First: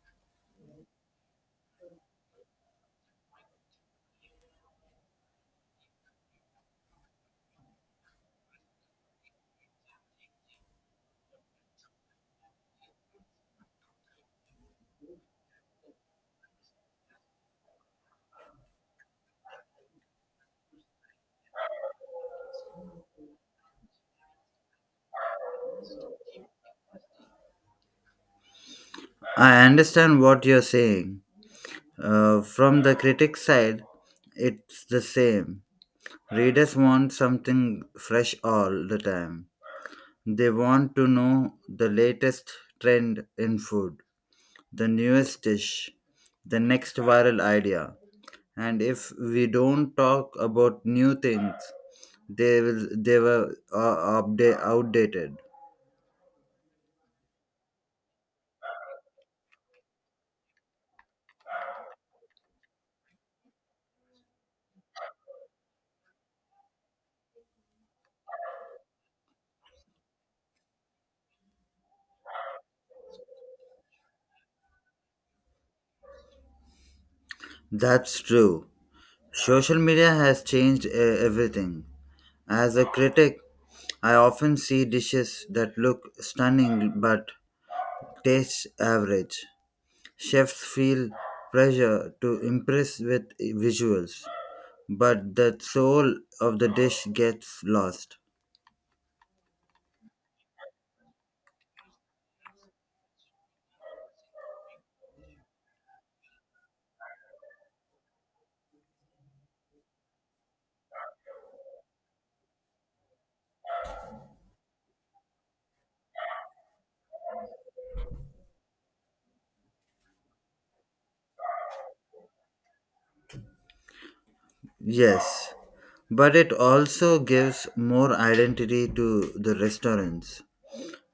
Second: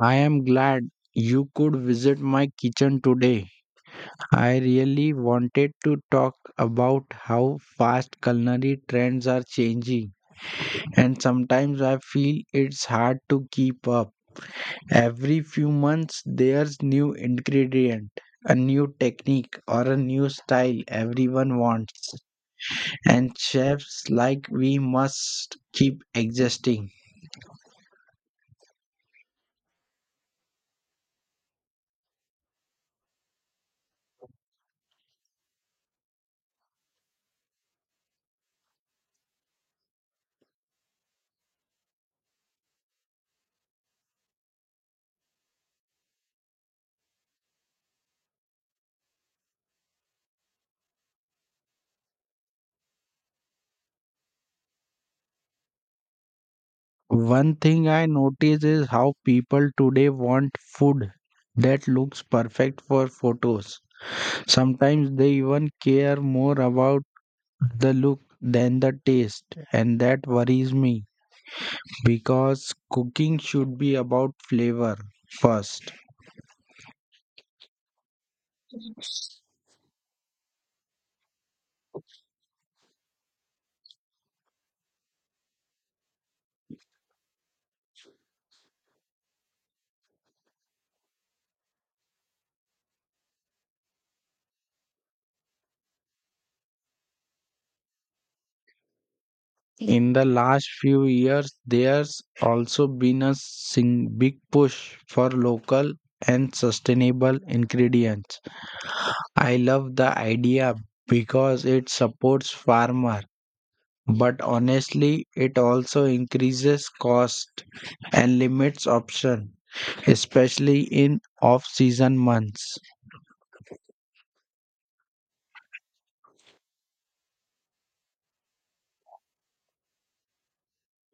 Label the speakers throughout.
Speaker 1: I am glad you could visit my kitchen today. I really wanted to talk about how fast culinary trends are changing, and sometimes I feel it's hard to keep up. Every few months, there's new ingredient, a new technique, or a new style everyone wants, and chefs like we must keep existing.
Speaker 2: I understand what you're saying. From the critic side, it's the same. Readers want something fresh all the time. They want to know the latest trend in food, the newest dish, the next viral idea. And if we don't talk about new things, they were outdated.
Speaker 1: One thing I notice is how people today want food that looks perfect for photos. Sometimes they even care more about the look than the taste, and that worries me because cooking should be about flavor first.
Speaker 2: That's true. Social media has changed everything. As a critic, I often see dishes that look stunning but taste average. Chefs feel pressure to impress with visuals, but the soul of the dish gets lost.
Speaker 1: In the last few years, there's also been a big push for local and sustainable ingredients. I love the idea because it supports farmer, but honestly, it also increases cost and limits option, especially in off-season months.
Speaker 2: Yes, but it also gives more identity to the restaurants.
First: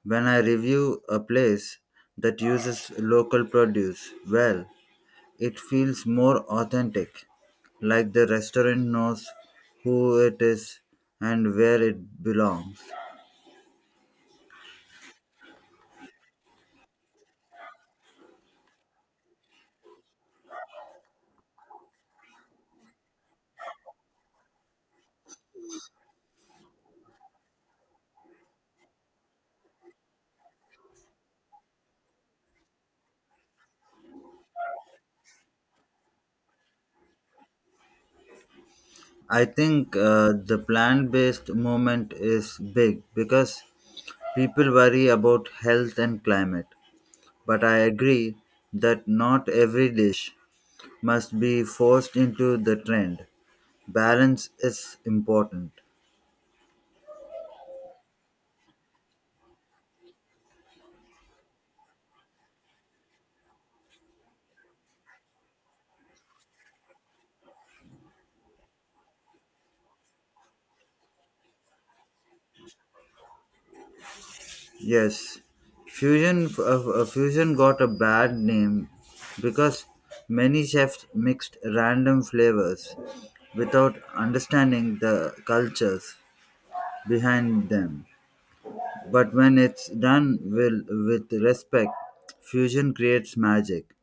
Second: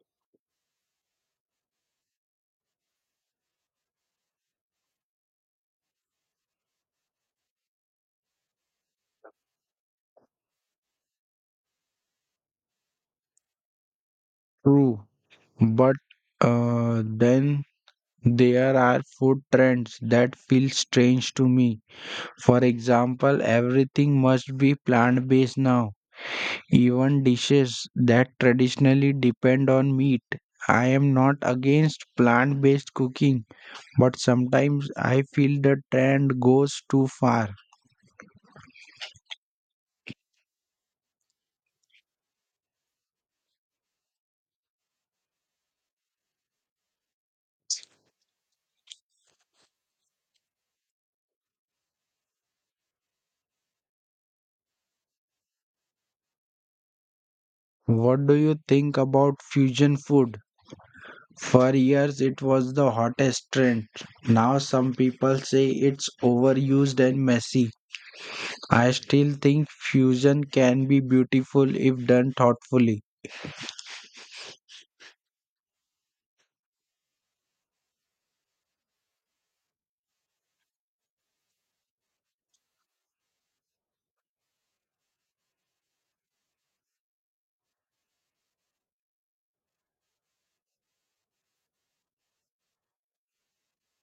Speaker 2: When I review a place that uses local produce well, it feels more authentic, like the restaurant knows who it is and where it belongs.
Speaker 1: True, but then there are food trends that feel strange to me. For example, everything must be plant-based now. Even dishes that traditionally depend on meat. I am not against plant based cooking, but sometimes I feel the trend goes too far.
Speaker 2: I think the plant based movement is big because people worry about health and climate. But I agree that not every dish must be forced into the trend. Balance is important.
Speaker 1: What do you think about fusion food? For years, it was the hottest trend. Now, some people say it's overused and messy. I still think fusion can be beautiful if done thoughtfully.
Speaker 2: Yes, fusion f- uh, fusion got a bad name because many chefs mixed random flavors without understanding the cultures behind them. But when it's done will with respect, fusion creates magic.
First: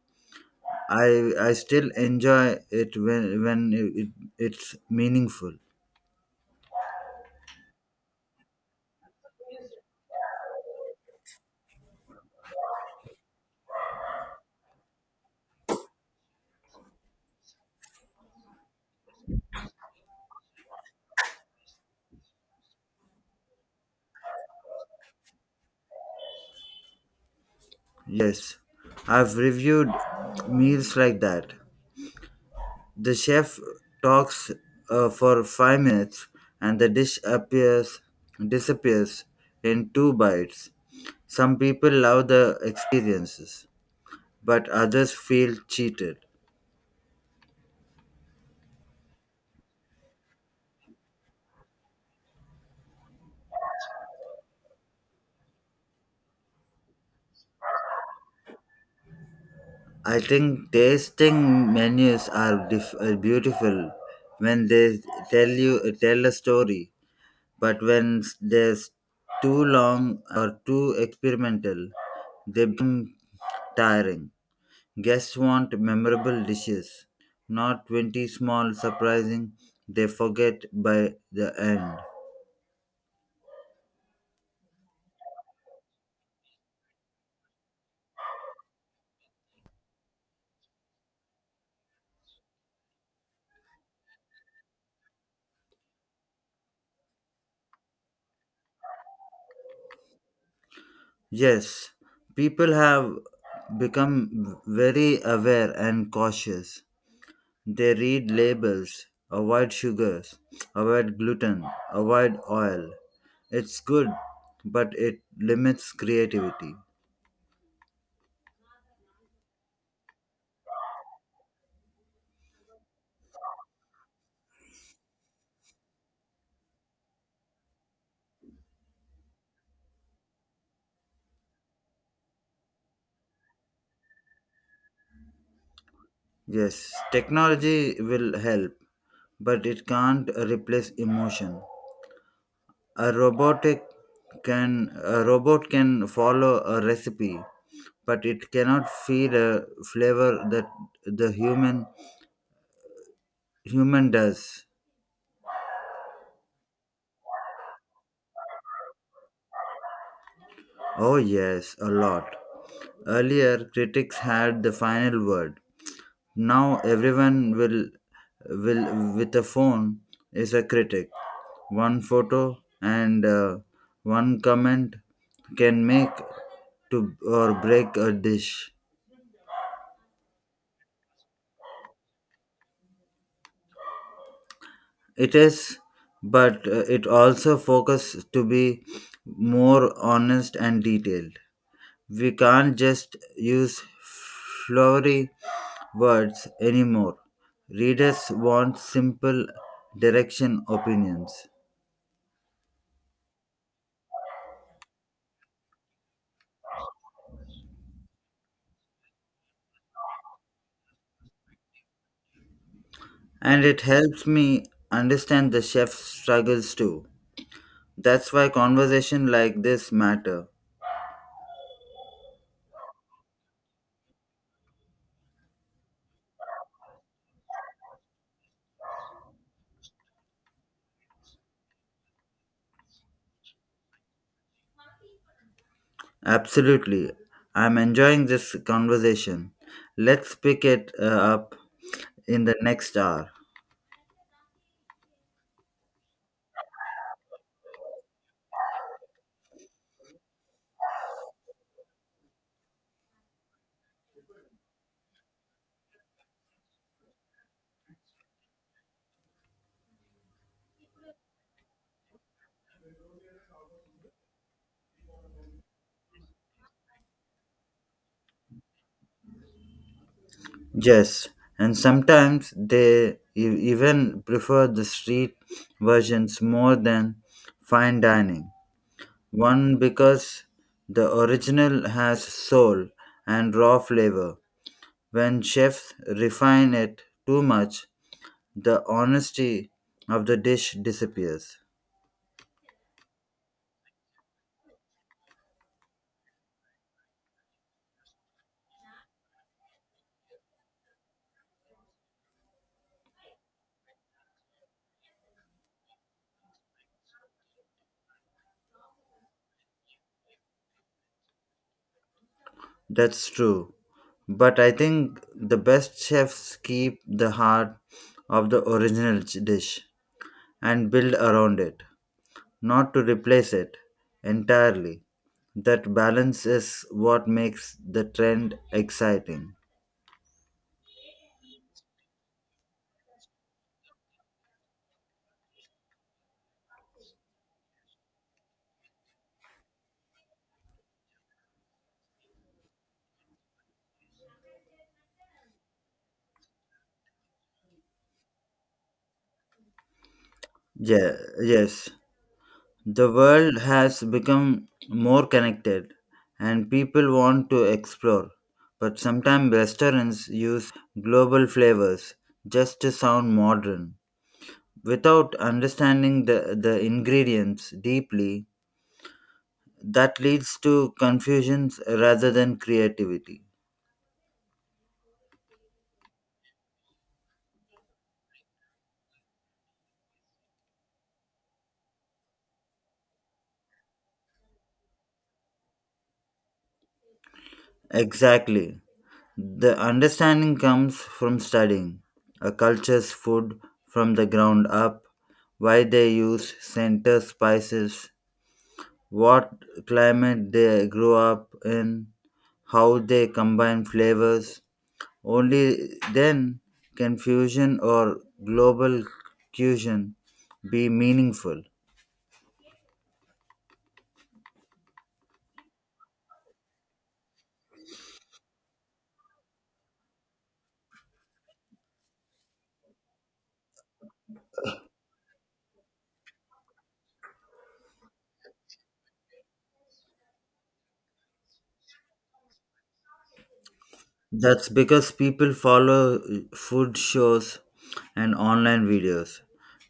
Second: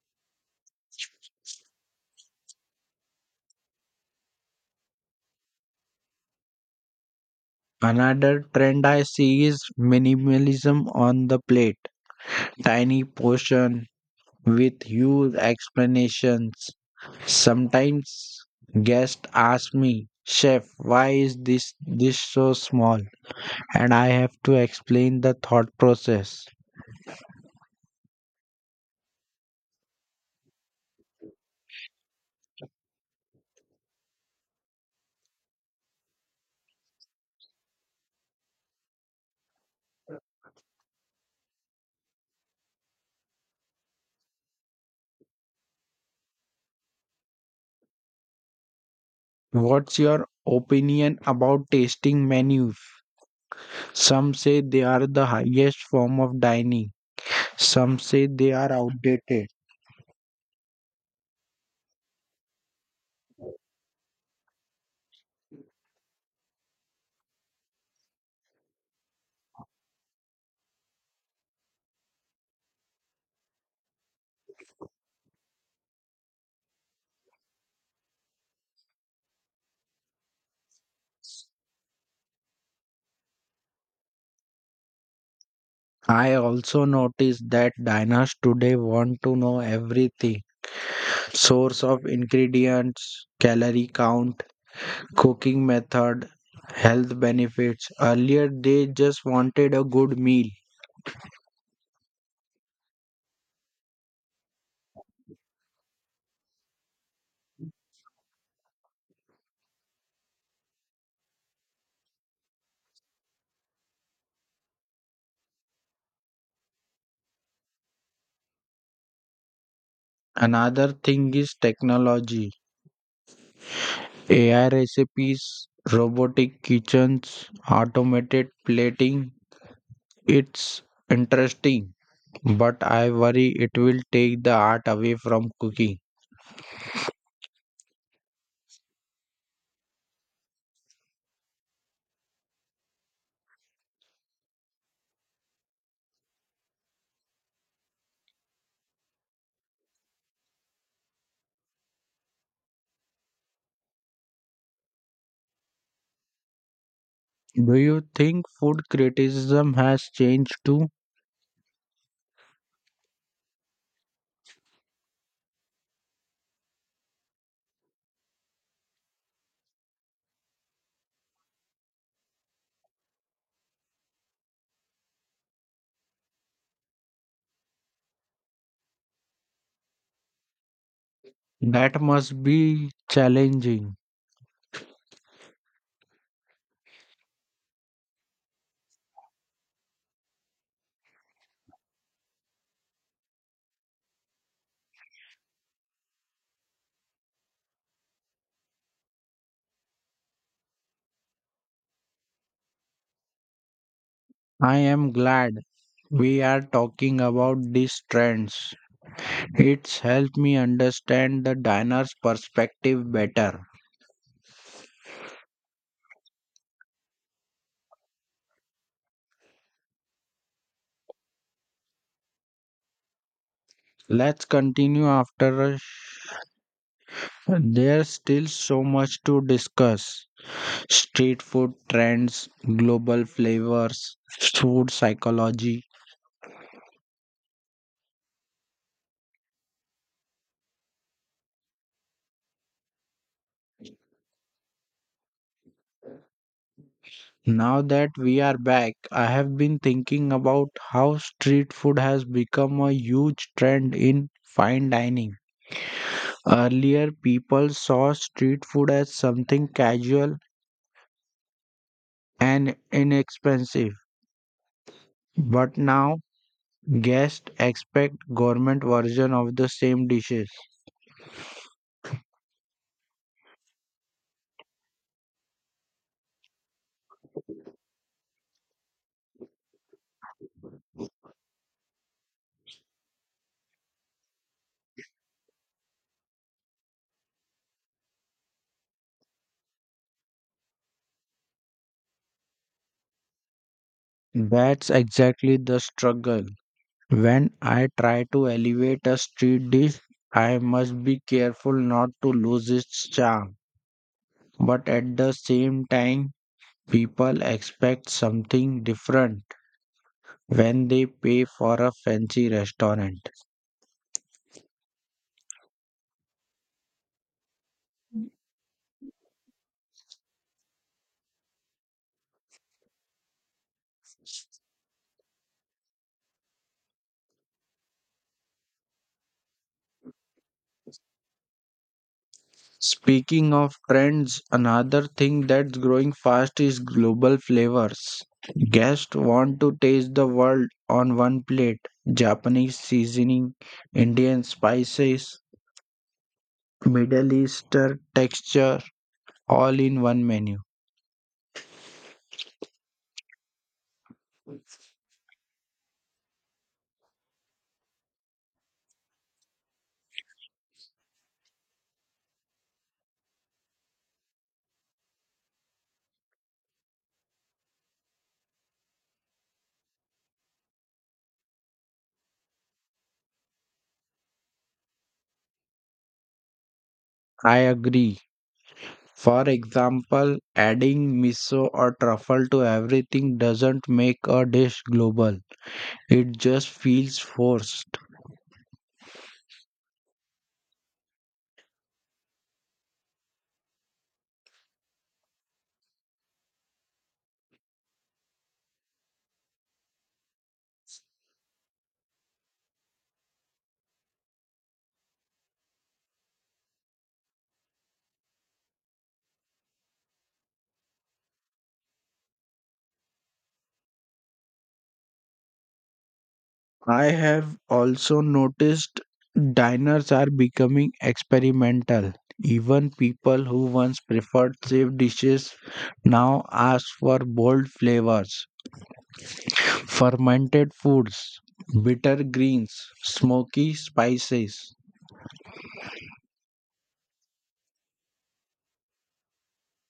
Speaker 2: I still enjoy it when it's meaningful.
Speaker 1: Another trend I see is minimalism on the plate. Tiny portion with huge explanations. Sometimes guests ask me, "Chef, why is this dish so small?" And I have to explain the thought process.
Speaker 2: Yes, I've reviewed meals like that. The chef talks for 5 minutes and the dish appears disappears in two bites. Some people love the experiences, but others feel cheated.
Speaker 1: What's your opinion about tasting menus? Some say they are the highest form of dining. Some say they are outdated.
Speaker 2: I think tasting menus are beautiful when they tell a story, but when there's too long or too experimental, they become tiring. Guests want memorable dishes, not 20 small surprising they forget by the end.
Speaker 1: I also notice that diners today want to know everything: source of ingredients, calorie count, cooking method, health benefits. Earlier, they just wanted a good meal.
Speaker 2: Yes, people have become very aware and cautious. They read labels, avoid sugars, avoid gluten, avoid oil. It's good, but it limits creativity.
Speaker 1: Another thing is technology. AI recipes, robotic kitchens, automated plating. It's interesting, but I worry it will take the art away from cooking.
Speaker 2: Yes, technology will help, but it can't replace emotion. a robotic a robot can follow a recipe but it cannot feed a flavor that the human does.
Speaker 1: Do you think food criticism has changed too?
Speaker 2: Oh, yes, a lot. Earlier critics had the final word. Now everyone will with a phone is a critic. One photo and one comment can make to or break a dish.
Speaker 1: That must be challenging.
Speaker 2: It is, but it also focuses to be more honest and detailed. We can't just use flowery words anymore. Readers want simple direction opinions.
Speaker 1: I am glad we are talking about these trends. It's helped me understand the diner's perspective
Speaker 2: And
Speaker 1: better.
Speaker 2: it helps me understand the chef's struggles too. That's why conversation like this matter.
Speaker 1: Let's continue after a there's still so much to discuss. Street food trends, global flavors, food psychology.
Speaker 2: Absolutely. I'm enjoying this conversation. Let's pick it up in the next hour.
Speaker 1: Now that we are back, I have been thinking about how street food has become a huge trend in fine dining. Earlier, people saw street food as something casual and inexpensive, but now guests expect government version of the same dishes.
Speaker 2: Yes, and sometimes even prefer the street versions more than fine dining. One because the original has soul and raw flavor. When chefs refine it too much, the honesty of the dish disappears.
Speaker 1: That's exactly the struggle. When I try to elevate a street dish, I must be careful not to lose its charm. But at the same time, people expect something different when they pay for a fancy restaurant.
Speaker 2: That's true. But I think the best chefs keep the heart of the original dish and build around it, not to replace it entirely. That balance is what makes the trend exciting.
Speaker 1: Speaking of trends, another thing that's growing fast is global flavors. Guests want to taste the world on one plate. Japanese seasoning, Indian spices, Middle Eastern texture, all in one menu.
Speaker 2: Yeah, yes. The world has become more connected and people want to explore. But sometimes restaurants use global flavors just to sound modern, without understanding the ingredients deeply. That leads to confusions rather than creativity.
Speaker 1: I agree. For example, adding miso or truffle to everything doesn't make a dish global. It just feels forced.
Speaker 2: Exactly. The understanding comes from studying a culture's food from the ground up: why they use center spices, what climate they grew up in, how they combine flavors. Only then can fusion or global cuisine be meaningful.
Speaker 1: I have also noticed diners are becoming experimental. Even people who once preferred safe dishes now ask for bold flavors, fermented foods, bitter greens, smoky
Speaker 2: That's
Speaker 1: spices.
Speaker 2: because people follow food shows and online videos.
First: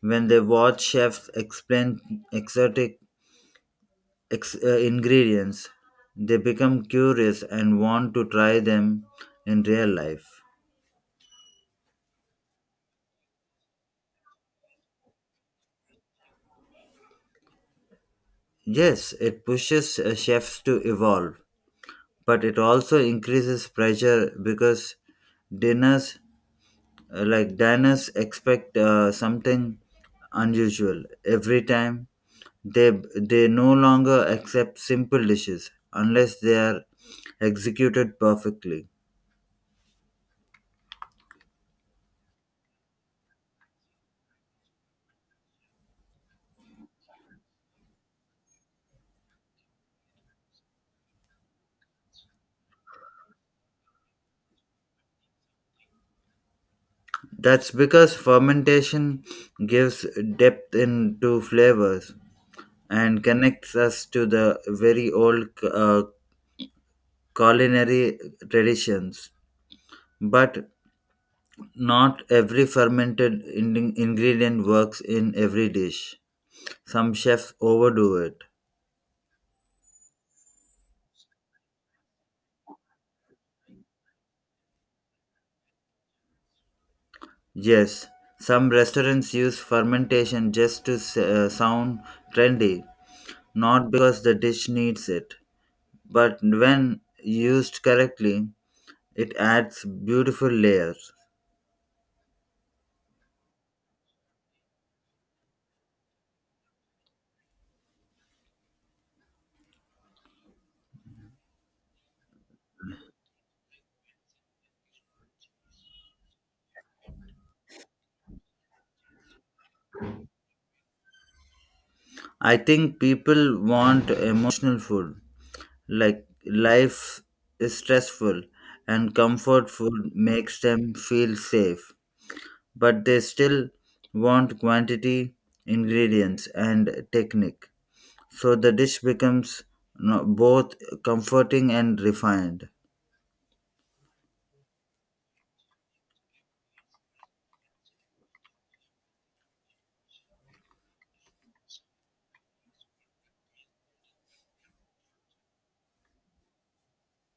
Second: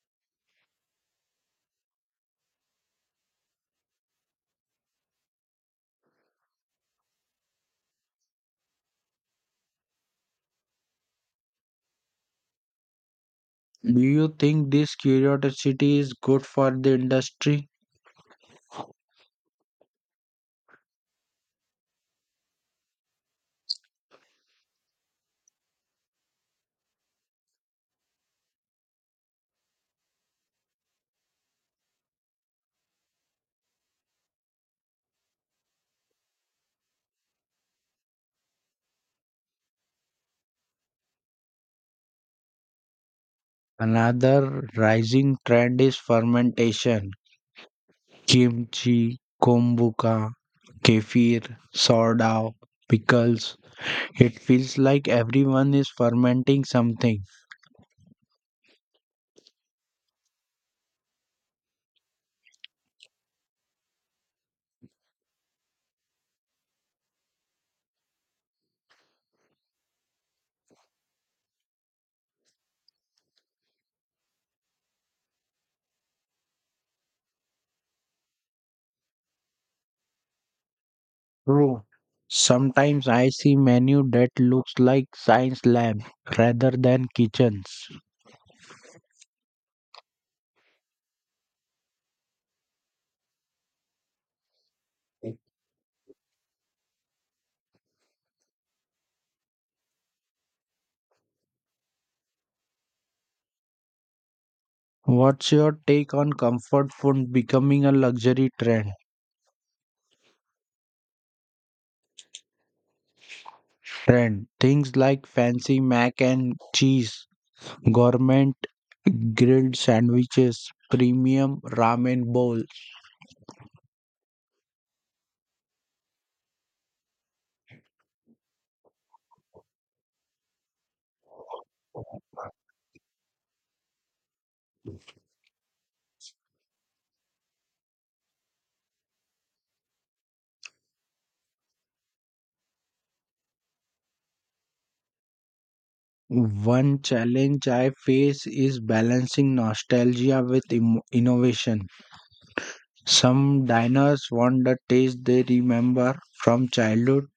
Speaker 2: When they watch chefs explain exotic ingredients, they become curious and want to try them in real life.
Speaker 1: Do you think this curiosity is good for the industry?
Speaker 2: Yes, it pushes chefs to evolve, but it also increases pressure because dinners like diners expect something unusual every time. They no longer accept simple dishes unless they are executed perfectly.
Speaker 1: Another rising trend is fermentation: kimchi, kombucha, kefir, sourdough, pickles. It feels like everyone is fermenting something.
Speaker 2: That's because fermentation gives depth into flavors and connects us to the very old culinary traditions. But not every fermented ingredient works in every dish. Some chefs overdo it.
Speaker 1: True. Sometimes I see menu that looks like science lab rather than kitchens.
Speaker 2: Yes, some restaurants use fermentation just to sound trendy, not because the dish needs it. But when used correctly, it adds beautiful layers.
Speaker 1: What's your take on comfort food becoming a luxury trend? Trend things like fancy mac and cheese, gourmet grilled sandwiches, premium ramen
Speaker 2: I
Speaker 1: bowl.
Speaker 2: think people want emotional food. Like, life is stressful and comfort food makes them feel safe, but they still want quantity, ingredients, and technique, so the dish becomes both comforting and refined.
Speaker 1: One challenge I face is balancing nostalgia with innovation. Some diners want the taste they remember from childhood,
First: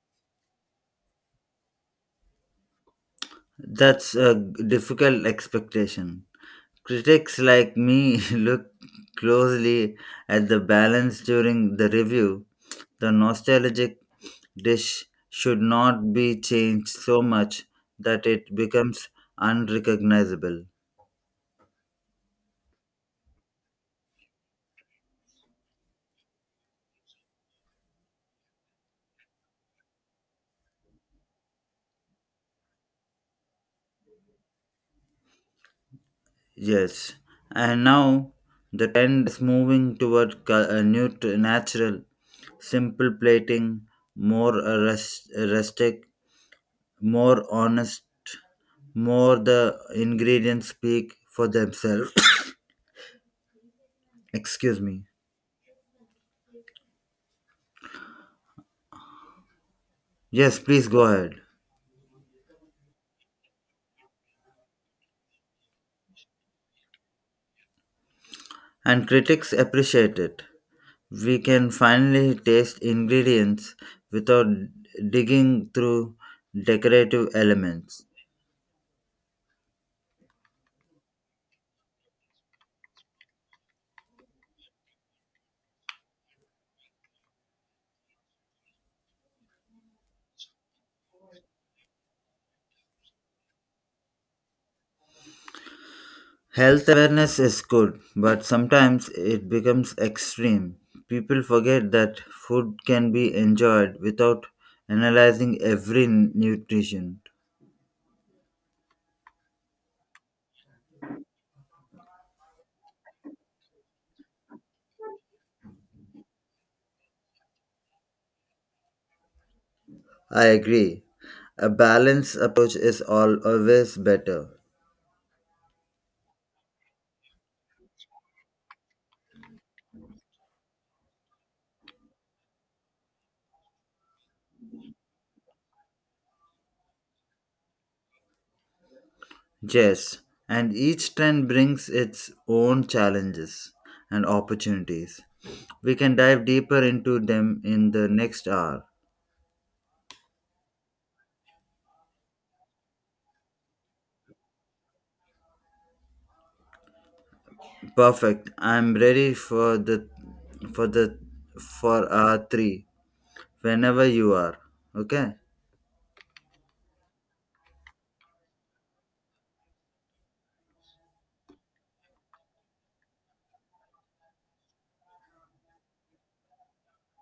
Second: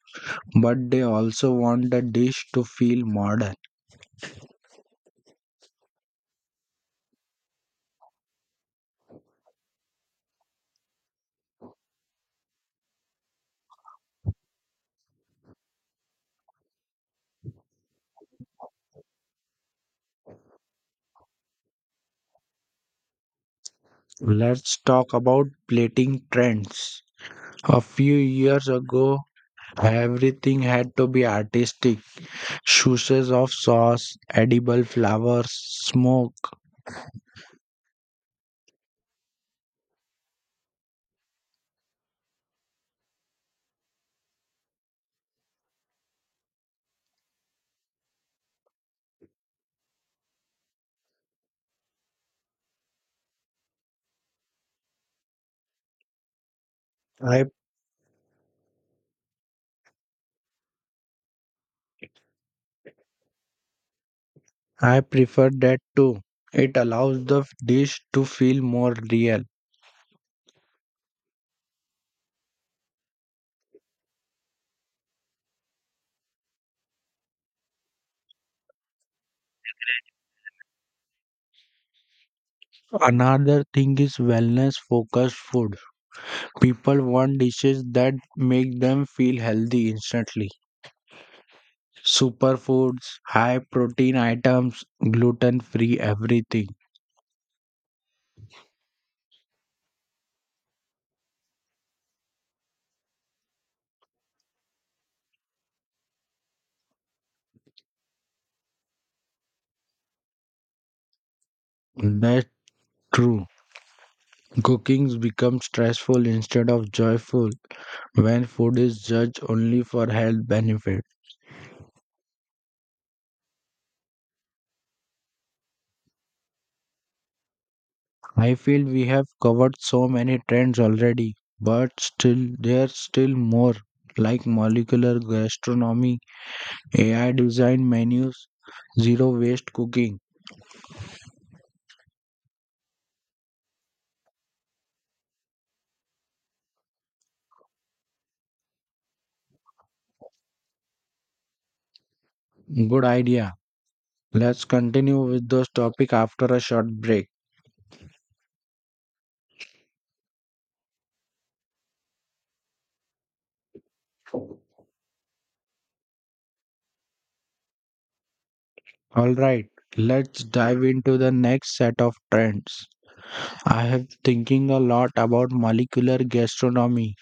Speaker 1: but they also want the dish to feel modern.
Speaker 2: That's a difficult expectation. Critics like me look closely at the balance during the review. The nostalgic dish should not be changed so much that it becomes unrecognizable.
Speaker 1: Let's talk about plating trends. A few years ago, everything had to be artistic. Shoes of sauce, edible flowers, smoke.
Speaker 2: Yes, and now the trend is moving toward a new natural, simple plating, more rustic, more honest, more the ingredients speak for themselves. Excuse me.
Speaker 1: I
Speaker 2: Yes, please go ahead.
Speaker 1: I prefer that too. It allows the dish to feel more
Speaker 2: And
Speaker 1: real.
Speaker 2: critics appreciate it. We can finally taste ingredients without digging through decorative elements.
Speaker 1: Another thing is wellness focused food. People want dishes that make them feel healthy instantly. Superfoods, high protein items, gluten free everything.
Speaker 2: Health awareness is good, but sometimes it becomes extreme. People forget that food can be enjoyed without analyzing every nutrition.
Speaker 1: That's true. Cookings becomes stressful instead of joyful when food is judged only for health
Speaker 2: I agree.
Speaker 1: benefits.
Speaker 2: A balanced approach is always better.
Speaker 1: I feel we have covered so many trends already, but still there's still more like molecular gastronomy, AI design menus, zero waste
Speaker 2: Yes,
Speaker 1: cooking.
Speaker 2: and each trend brings its own challenges and opportunities. We can dive deeper into them in the next hour.
Speaker 1: Good idea. Let's continue with those topics after a short break.
Speaker 2: Perfect. I'm ready for the for a three whenever you are. Okay?
Speaker 1: All right, let's dive into the next set of trends. I have thinking a lot about molecular gastronomy.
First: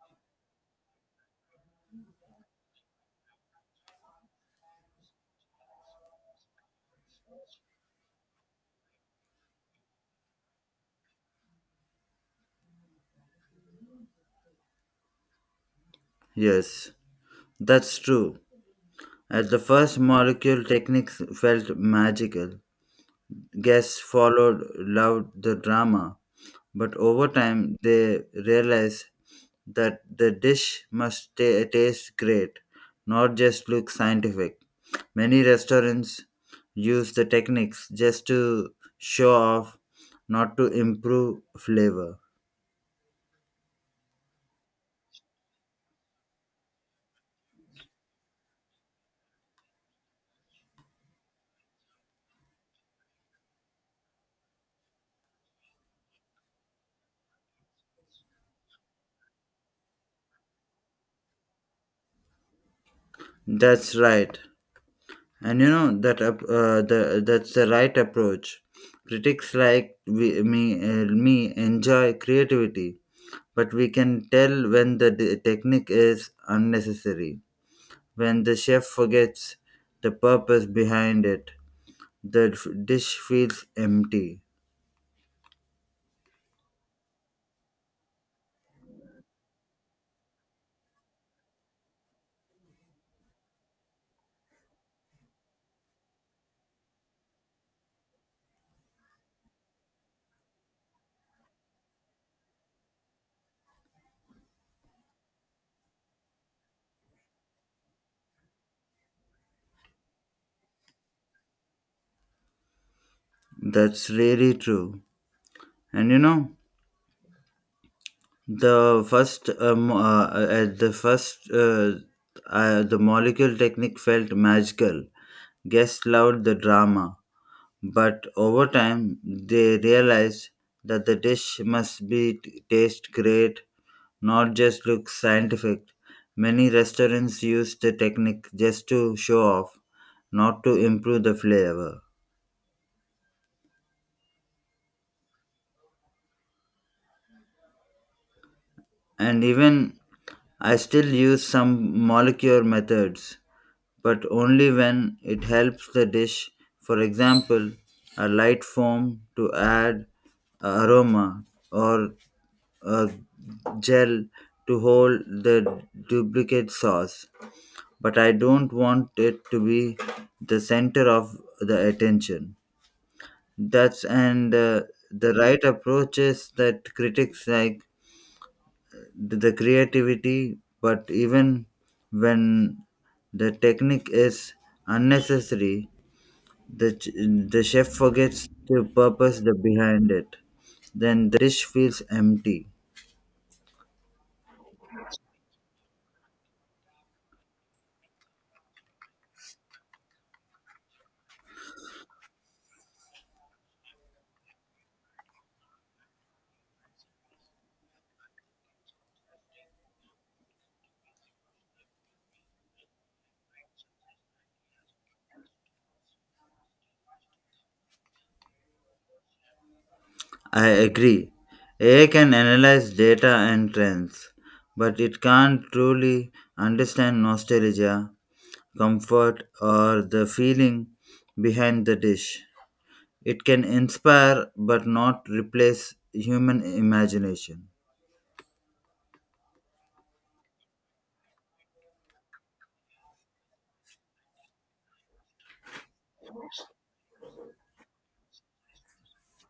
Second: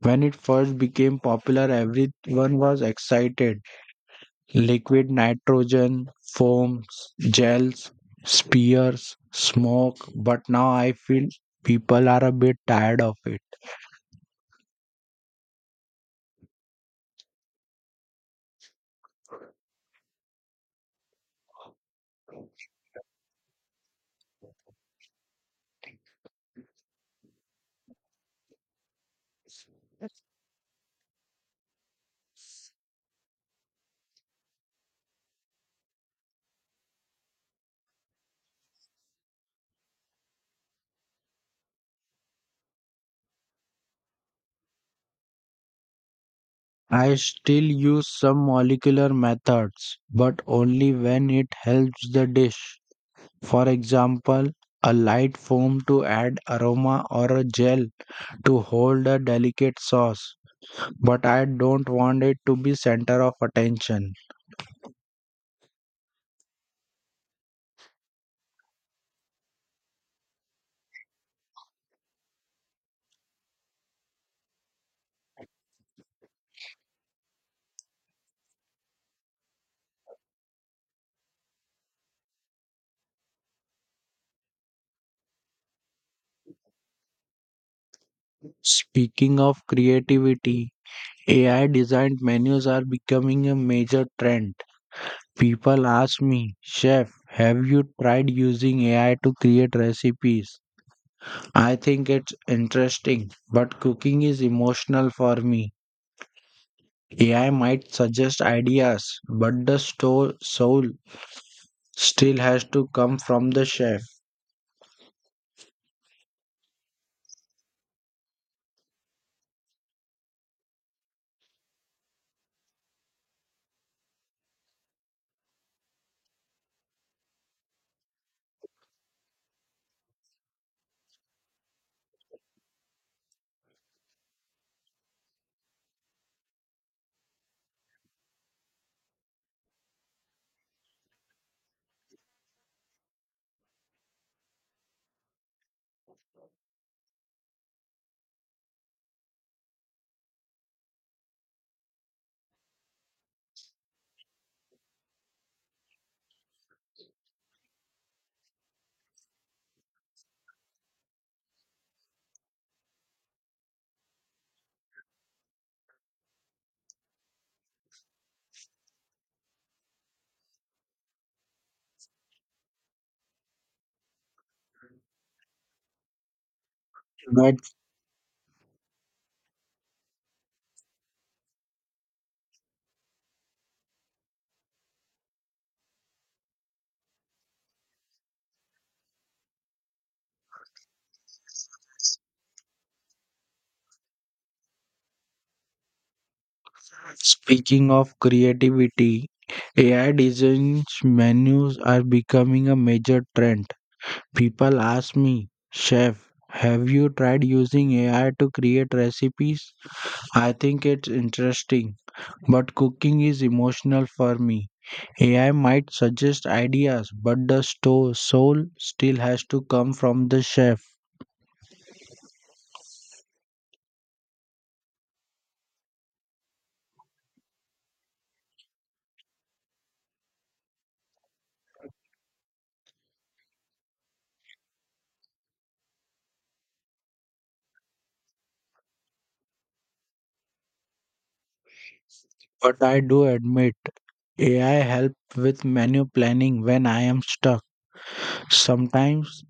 Speaker 1: When it first became popular, everyone was excited: liquid nitrogen, foams, gels, spears, smoke, but now I feel people are a bit tired of it.
Speaker 2: Yes. That's true. At the first molecule techniques felt magical. Guests followed loved the drama, but over time they realized that the dish must taste great, not just look scientific. Many restaurants use the techniques just to show off, not to improve flavor.
Speaker 1: I still use some molecular methods, but only when it helps the dish. For example, a light foam to add aroma or a gel to hold a delicate sauce, but I don't want it to be center of
Speaker 2: That's
Speaker 1: attention.
Speaker 2: right, and you know that's the right approach. Critics like me enjoy creativity, but we can tell when the technique is unnecessary, when the chef forgets the purpose behind it, the dish feels empty.
Speaker 1: Speaking of creativity, AI designed menus are becoming a major trend. People ask me, "Chef, have you tried using AI to create recipes?" I think it's interesting, but cooking is emotional for me. AI might suggest ideas, but the soul still has to come from the chef.
Speaker 2: That's really true. And you know, the first at the first the molecule technique felt magical. Guests loved the drama. But over time, they realized that the dish must be taste great, not just look scientific. Many restaurants use the technique just to show off, not to improve the flavor. And even I still use some molecular methods, but only when it helps the dish. For example, a light foam to add aroma or uh, gel to hold the duplicate sauce, but I don't want it to be the center of the attention. That's and the right approach is that critics
Speaker 1: But
Speaker 2: like the creativity, but even when the technique is unnecessary, the the chef forgets to purpose the behind it. Then the dish feels empty.
Speaker 1: speaking of creativity, AI designs menus are becoming a major trend. People ask me, "Chef, have you tried using AI to create recipes?" I think it's interesting, but cooking is emotional for me. AI might suggest ideas, but the soul still has to come from the
Speaker 2: I
Speaker 1: chef.
Speaker 2: agree. AI can analyze data and trends, but it can't truly understand nostalgia, comfort, or the feeling behind the dish. It can inspire but not replace human imagination.
Speaker 1: But I do admit, AI help with menu planning when I am stuck. Sometimes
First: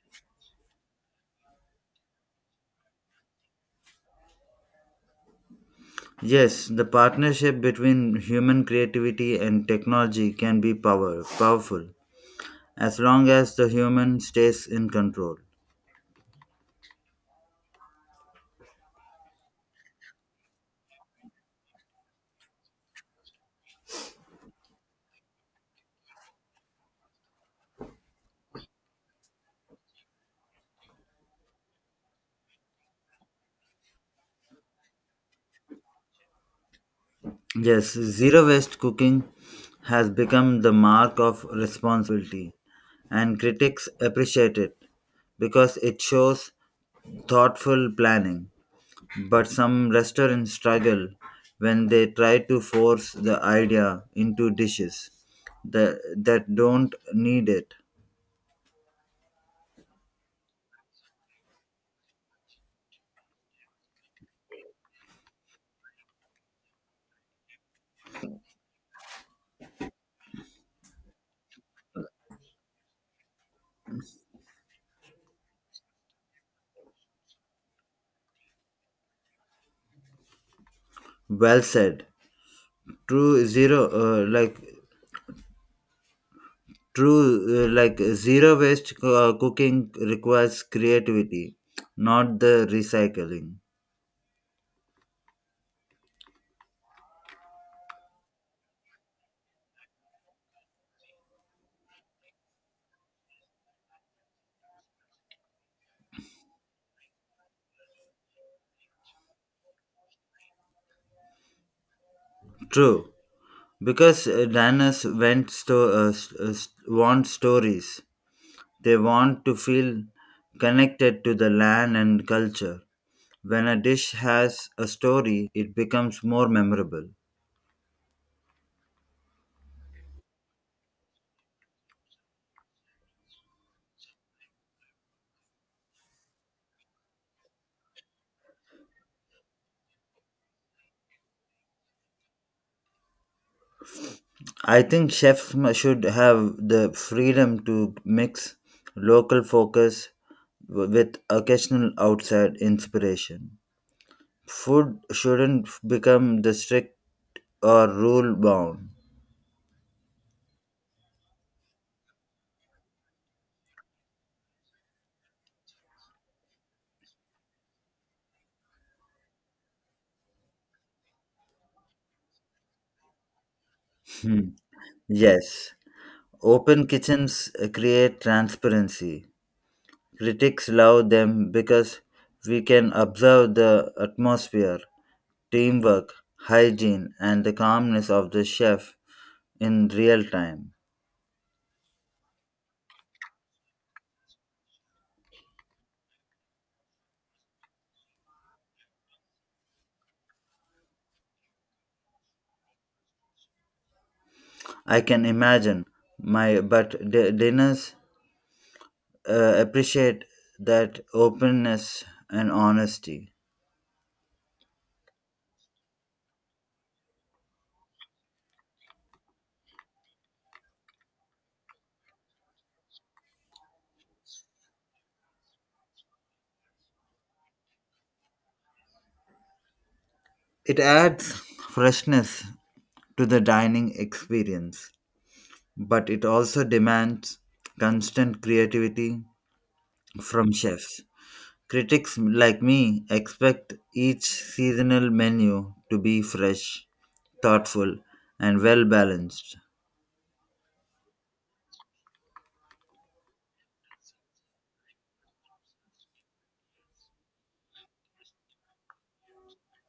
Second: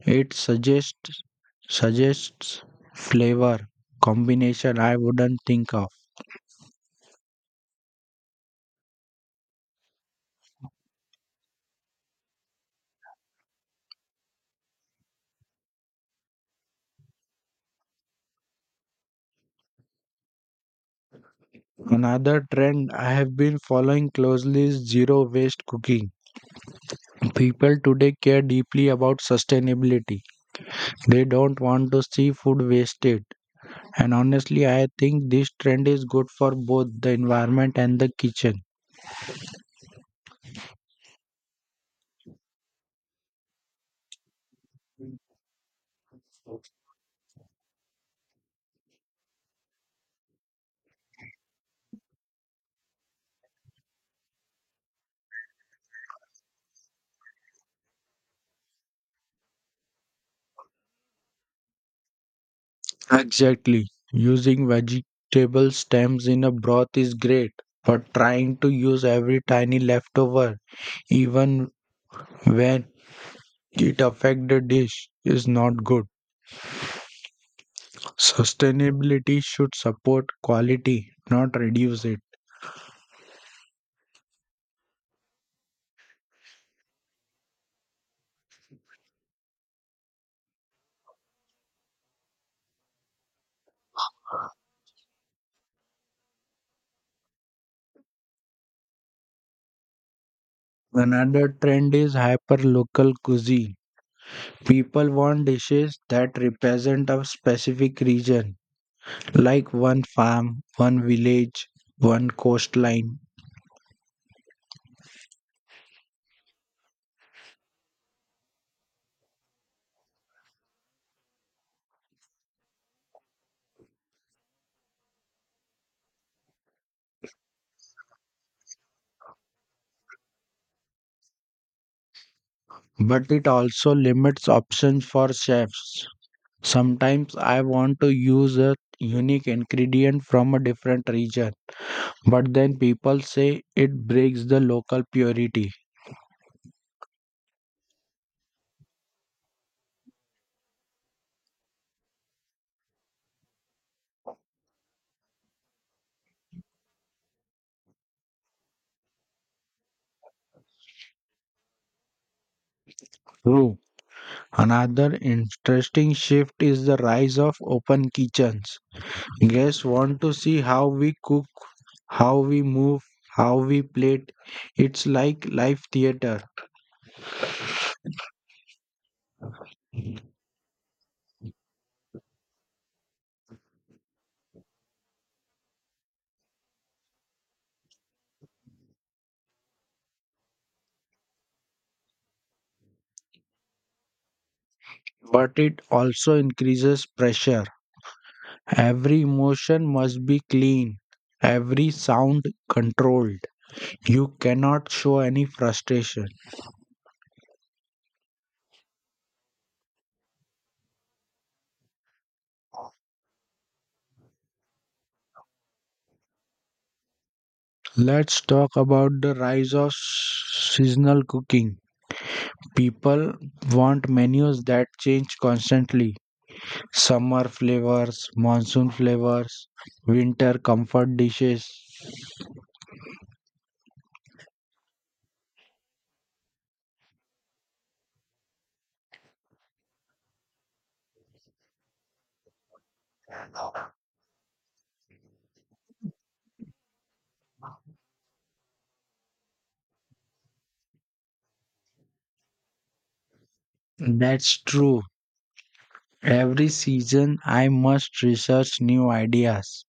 Speaker 1: it suggests flavor combination I wouldn't think of.
Speaker 2: Yes, the partnership between human creativity and technology can be powerful as long as the human stays in control.
Speaker 1: Another trend I have been following closely is zero waste cooking. People today care deeply about sustainability. They don't want to see food wasted. And honestly, I think this trend is good for both the environment
Speaker 2: Yes,
Speaker 1: and the
Speaker 2: zero
Speaker 1: kitchen.
Speaker 2: waste cooking has become the mark of responsibility, and critics appreciate it because it shows thoughtful planning. But some restaurants struggle when they try to force the idea into dishes that don't need it.
Speaker 1: Exactly. Using vegetable stems in a broth is great, but trying to use every tiny leftover, even when it affects the dish, is not good. Sustainability should support quality, not
Speaker 2: Well
Speaker 1: reduce
Speaker 2: said.
Speaker 1: it.
Speaker 2: True zero, uh, like True, zero waste cooking requires creativity, not the recycling.
Speaker 1: Another trend is hyper-local cuisine. People want dishes that represent a specific region, like one farm, one village, one
Speaker 2: True,
Speaker 1: coastline.
Speaker 2: because diners went sto- s- s- want stories. They want to feel connected to the land and culture. When a dish has a story, it becomes more memorable.
Speaker 1: But it also limits options for chefs. Sometimes I want to use a unique ingredient from a different region, but then people say it breaks the
Speaker 2: I
Speaker 1: local
Speaker 2: think chefs
Speaker 1: purity.
Speaker 2: m- should have the freedom to mix local focus with occasional outside inspiration. Food shouldn't become the strict or rule bound.
Speaker 1: True. Another interesting shift is the rise of open kitchens. Guests want to see how we cook, how we move, how we plate.
Speaker 2: Hmm.
Speaker 1: It's like
Speaker 2: Yes.
Speaker 1: live theater,
Speaker 2: Open kitchens create transparency. Critics love them because we can observe the atmosphere, teamwork, hygiene, and the calmness of the chef in real time.
Speaker 1: but it also increases pressure. Every emotion must be clean, every sound controlled. You cannot
Speaker 2: I
Speaker 1: show
Speaker 2: can
Speaker 1: any
Speaker 2: imagine
Speaker 1: frustration.
Speaker 2: my dinners appreciate that openness and honesty.
Speaker 1: Let's talk about the rise of seasonal cooking. People want menus that change constantly: summer flavors, monsoon flavors, winter
Speaker 2: It
Speaker 1: comfort
Speaker 2: adds
Speaker 1: dishes.
Speaker 2: freshness to the dining experience, but it also demands constant creativity from chefs. Critics like me expect each seasonal menu to be fresh, thoughtful, and well balanced.
Speaker 1: That's true. Every season, I must research new ideas,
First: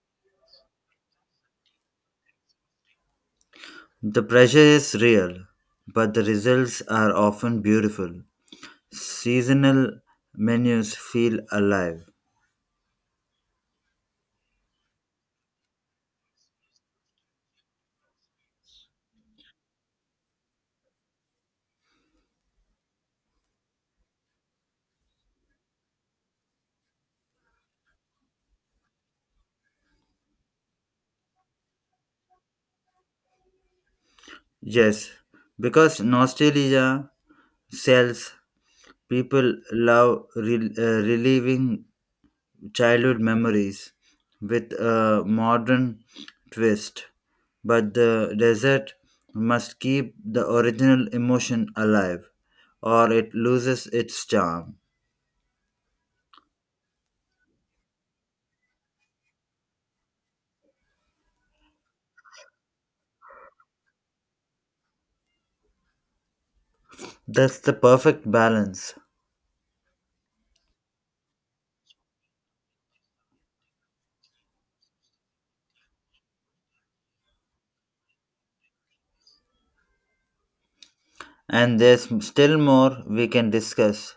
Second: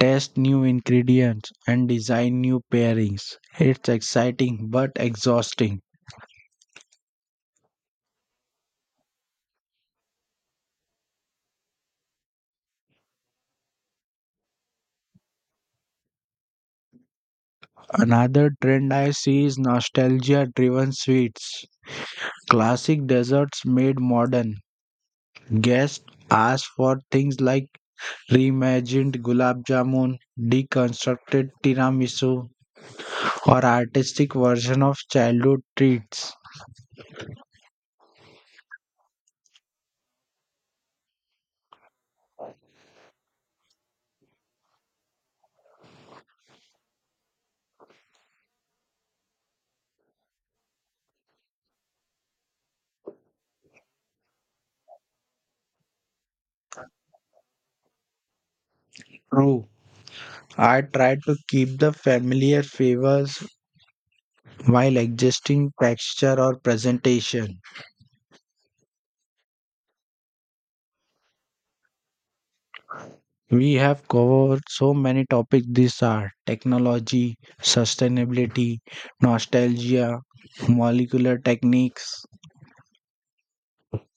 Speaker 1: test new ingredients, and design new pairings. It's
Speaker 2: The pressure
Speaker 1: exciting but
Speaker 2: is real,
Speaker 1: exhausting.
Speaker 2: but the results are often beautiful. Seasonal menus feel alive.
Speaker 1: Another trend I see is nostalgia driven sweets. Classic desserts made modern. Guests ask for things like reimagined gulab jamun, deconstructed tiramisu, or artistic version of
Speaker 2: Yes,
Speaker 1: childhood
Speaker 2: because
Speaker 1: treats.
Speaker 2: nostalgia sells, people love reliving childhood memories with a modern twist, but the desert must keep the original emotion alive or it loses its charm.
Speaker 1: True, I try to keep the familiar flavors while adjusting texture or presentation.
Speaker 2: That's the perfect balance.
Speaker 1: We have covered so many topics: these are technology, sustainability, nostalgia, molecular
Speaker 2: And there's
Speaker 1: techniques.
Speaker 2: still more we can discuss,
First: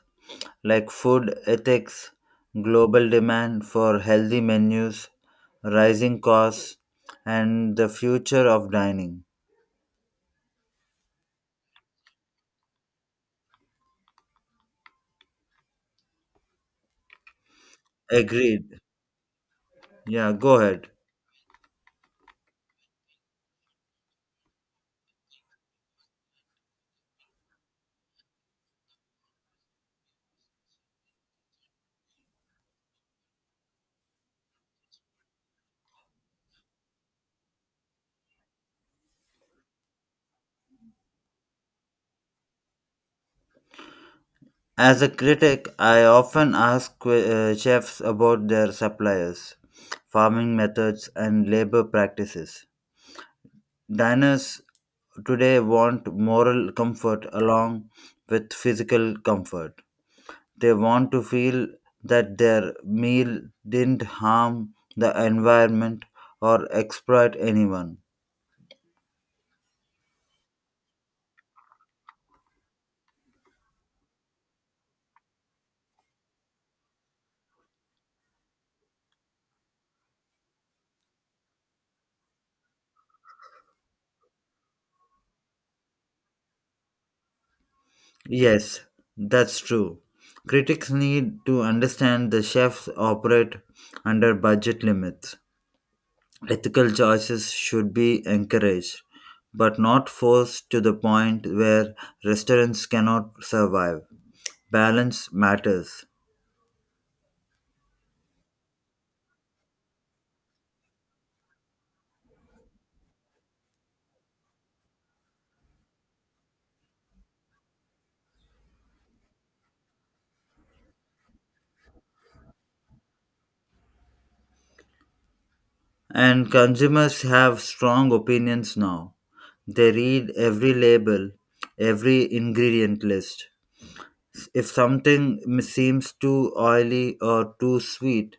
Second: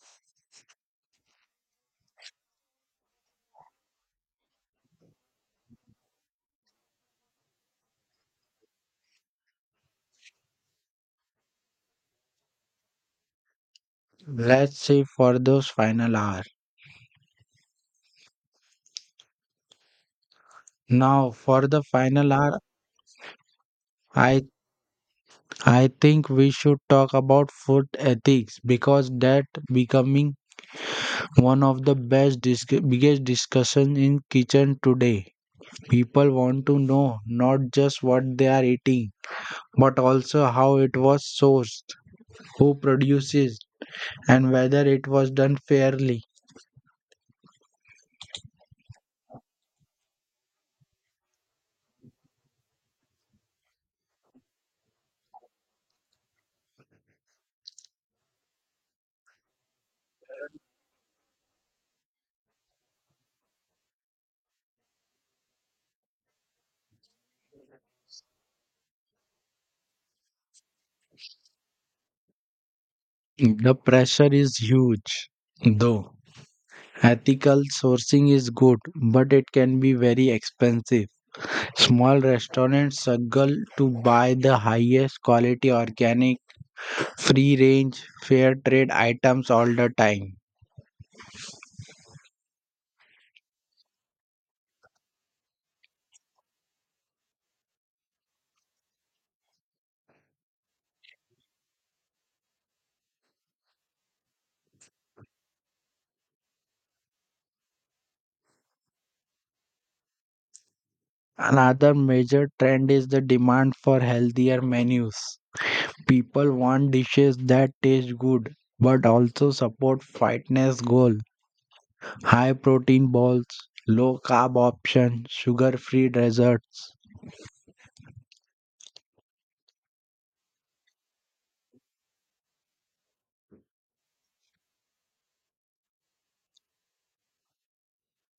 Speaker 2: like food ethics, global demand for healthy menus, rising costs, and the future of dining.
Speaker 1: Let's save for those final hour.
Speaker 2: Agreed. Yeah, go ahead.
Speaker 1: Now for the final hour I I think we should talk about food ethics because that becoming one of the best biggest discussion in kitchen today. People want to know not just what they are eating, but also how it was sourced, who produces, and whether
Speaker 2: As
Speaker 1: it
Speaker 2: a
Speaker 1: was done
Speaker 2: critic, I
Speaker 1: fairly.
Speaker 2: often ask chefs about their suppliers, farming methods, and labor practices. Diners today want moral comfort along with physical comfort. They want to feel that their meal didn't harm the environment or exploit anyone.
Speaker 1: The pressure is huge though. Ethical sourcing is good, but it can be very expensive. Small restaurants struggle to buy the highest quality organic, free range, fair
Speaker 2: Yes,
Speaker 1: trade items
Speaker 2: that's
Speaker 1: all the
Speaker 2: true.
Speaker 1: time.
Speaker 2: Critics need to understand the chefs operate under budget limits. Ethical choices should be encouraged, but not forced to the point where restaurants cannot survive. Balance matters.
Speaker 1: Another major trend is the demand for healthier menus. People want dishes that taste good but also support fitness goal. High protein bowls, low carb options, sugar-free
Speaker 2: And
Speaker 1: desserts.
Speaker 2: consumers have strong opinions now. They read every label, every ingredient list. If something seems too oily or too sweet,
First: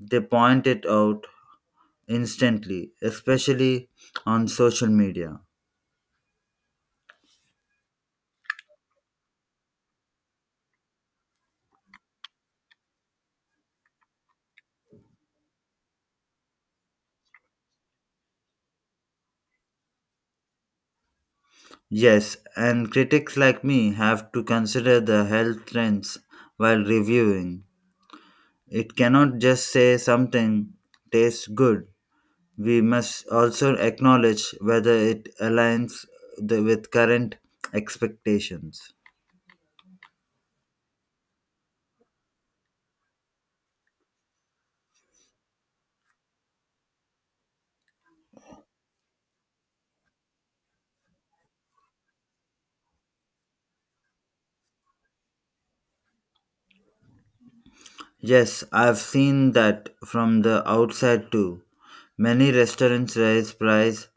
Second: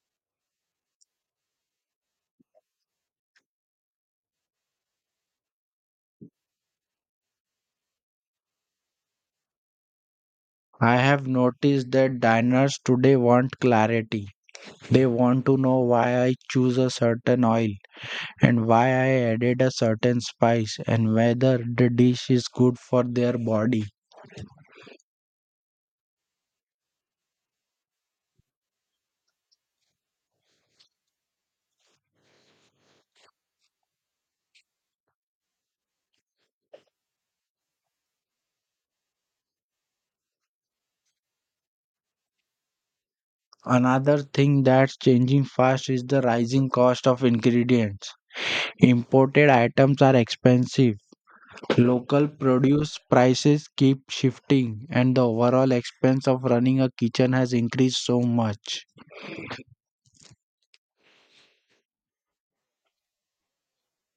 Speaker 2: they point it out instantly, especially on social media.
Speaker 1: I have noticed that diners today want clarity. They want to know why I choose a certain oil and why I added a certain spice and whether the dish
Speaker 2: Yes,
Speaker 1: is good
Speaker 2: and
Speaker 1: for
Speaker 2: critics
Speaker 1: their
Speaker 2: like
Speaker 1: body.
Speaker 2: me have to consider the health trends while reviewing. It cannot just say something tastes good. We must also acknowledge whether it aligns with current expectations.
Speaker 1: Another thing that's changing fast is the rising cost of ingredients. Imported items are expensive, local produce prices keep shifting, and the overall expense of running a kitchen has increased so
Speaker 2: Yes,
Speaker 1: much.
Speaker 2: I've seen that from the outside too. Many restaurants raise price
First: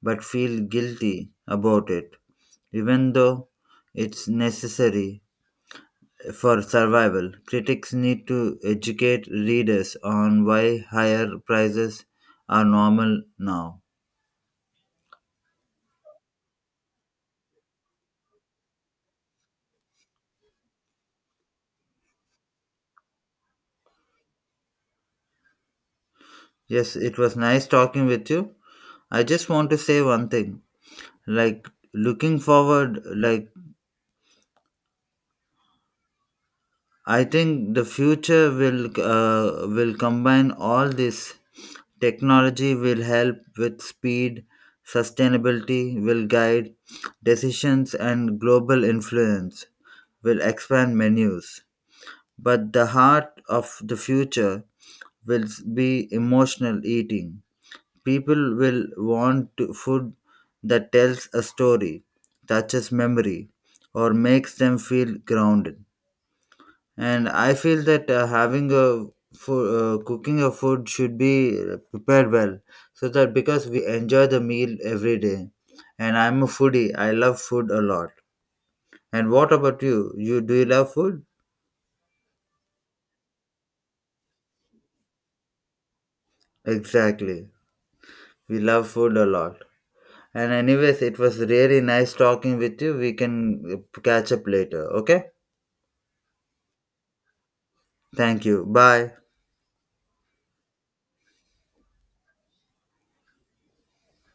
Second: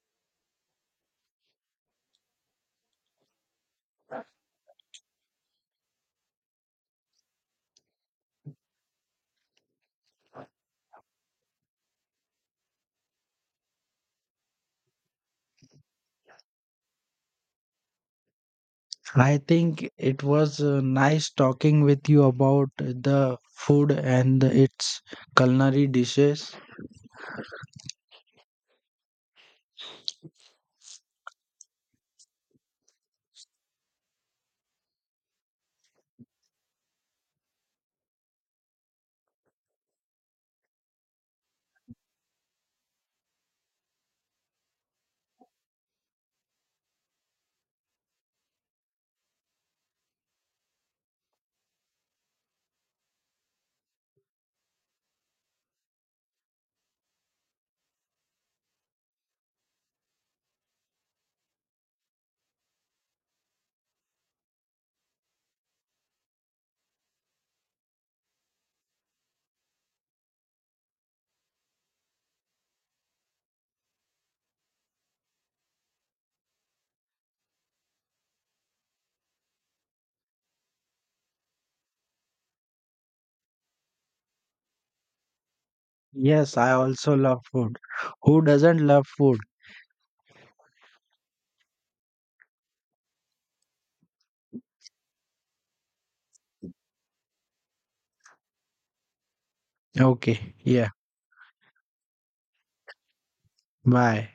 Speaker 2: but feel guilty about it, even though it's necessary for survival. Critics need to educate readers on why higher prices are normal now.
Speaker 1: I think it was nice talking with you about the food and its culinary dishes.
Speaker 2: Yes, it was nice talking with you. I just want to say one thing. Like, looking forward, like, I think the future will combine all this. Technology will help with speed, sustainability will guide decisions, and global influence will expand menus. But the heart of the future will be emotional eating. People will want food that tells a story, touches memory, or makes them feel grounded. And I feel that having a cooking a food should be prepared well, so that because we enjoy the meal every day. And I'm a foodie. I love food a lot. And what about you? Do you love food?
Speaker 1: Yes, I also love
Speaker 2: Exactly.
Speaker 1: food. Who
Speaker 2: We
Speaker 1: doesn't
Speaker 2: love
Speaker 1: love
Speaker 2: food a
Speaker 1: food?
Speaker 2: lot. And anyways, it was really nice talking with you. We can catch up later. Okay? Thank you. Bye.
Speaker 1: Okay, yeah, bye.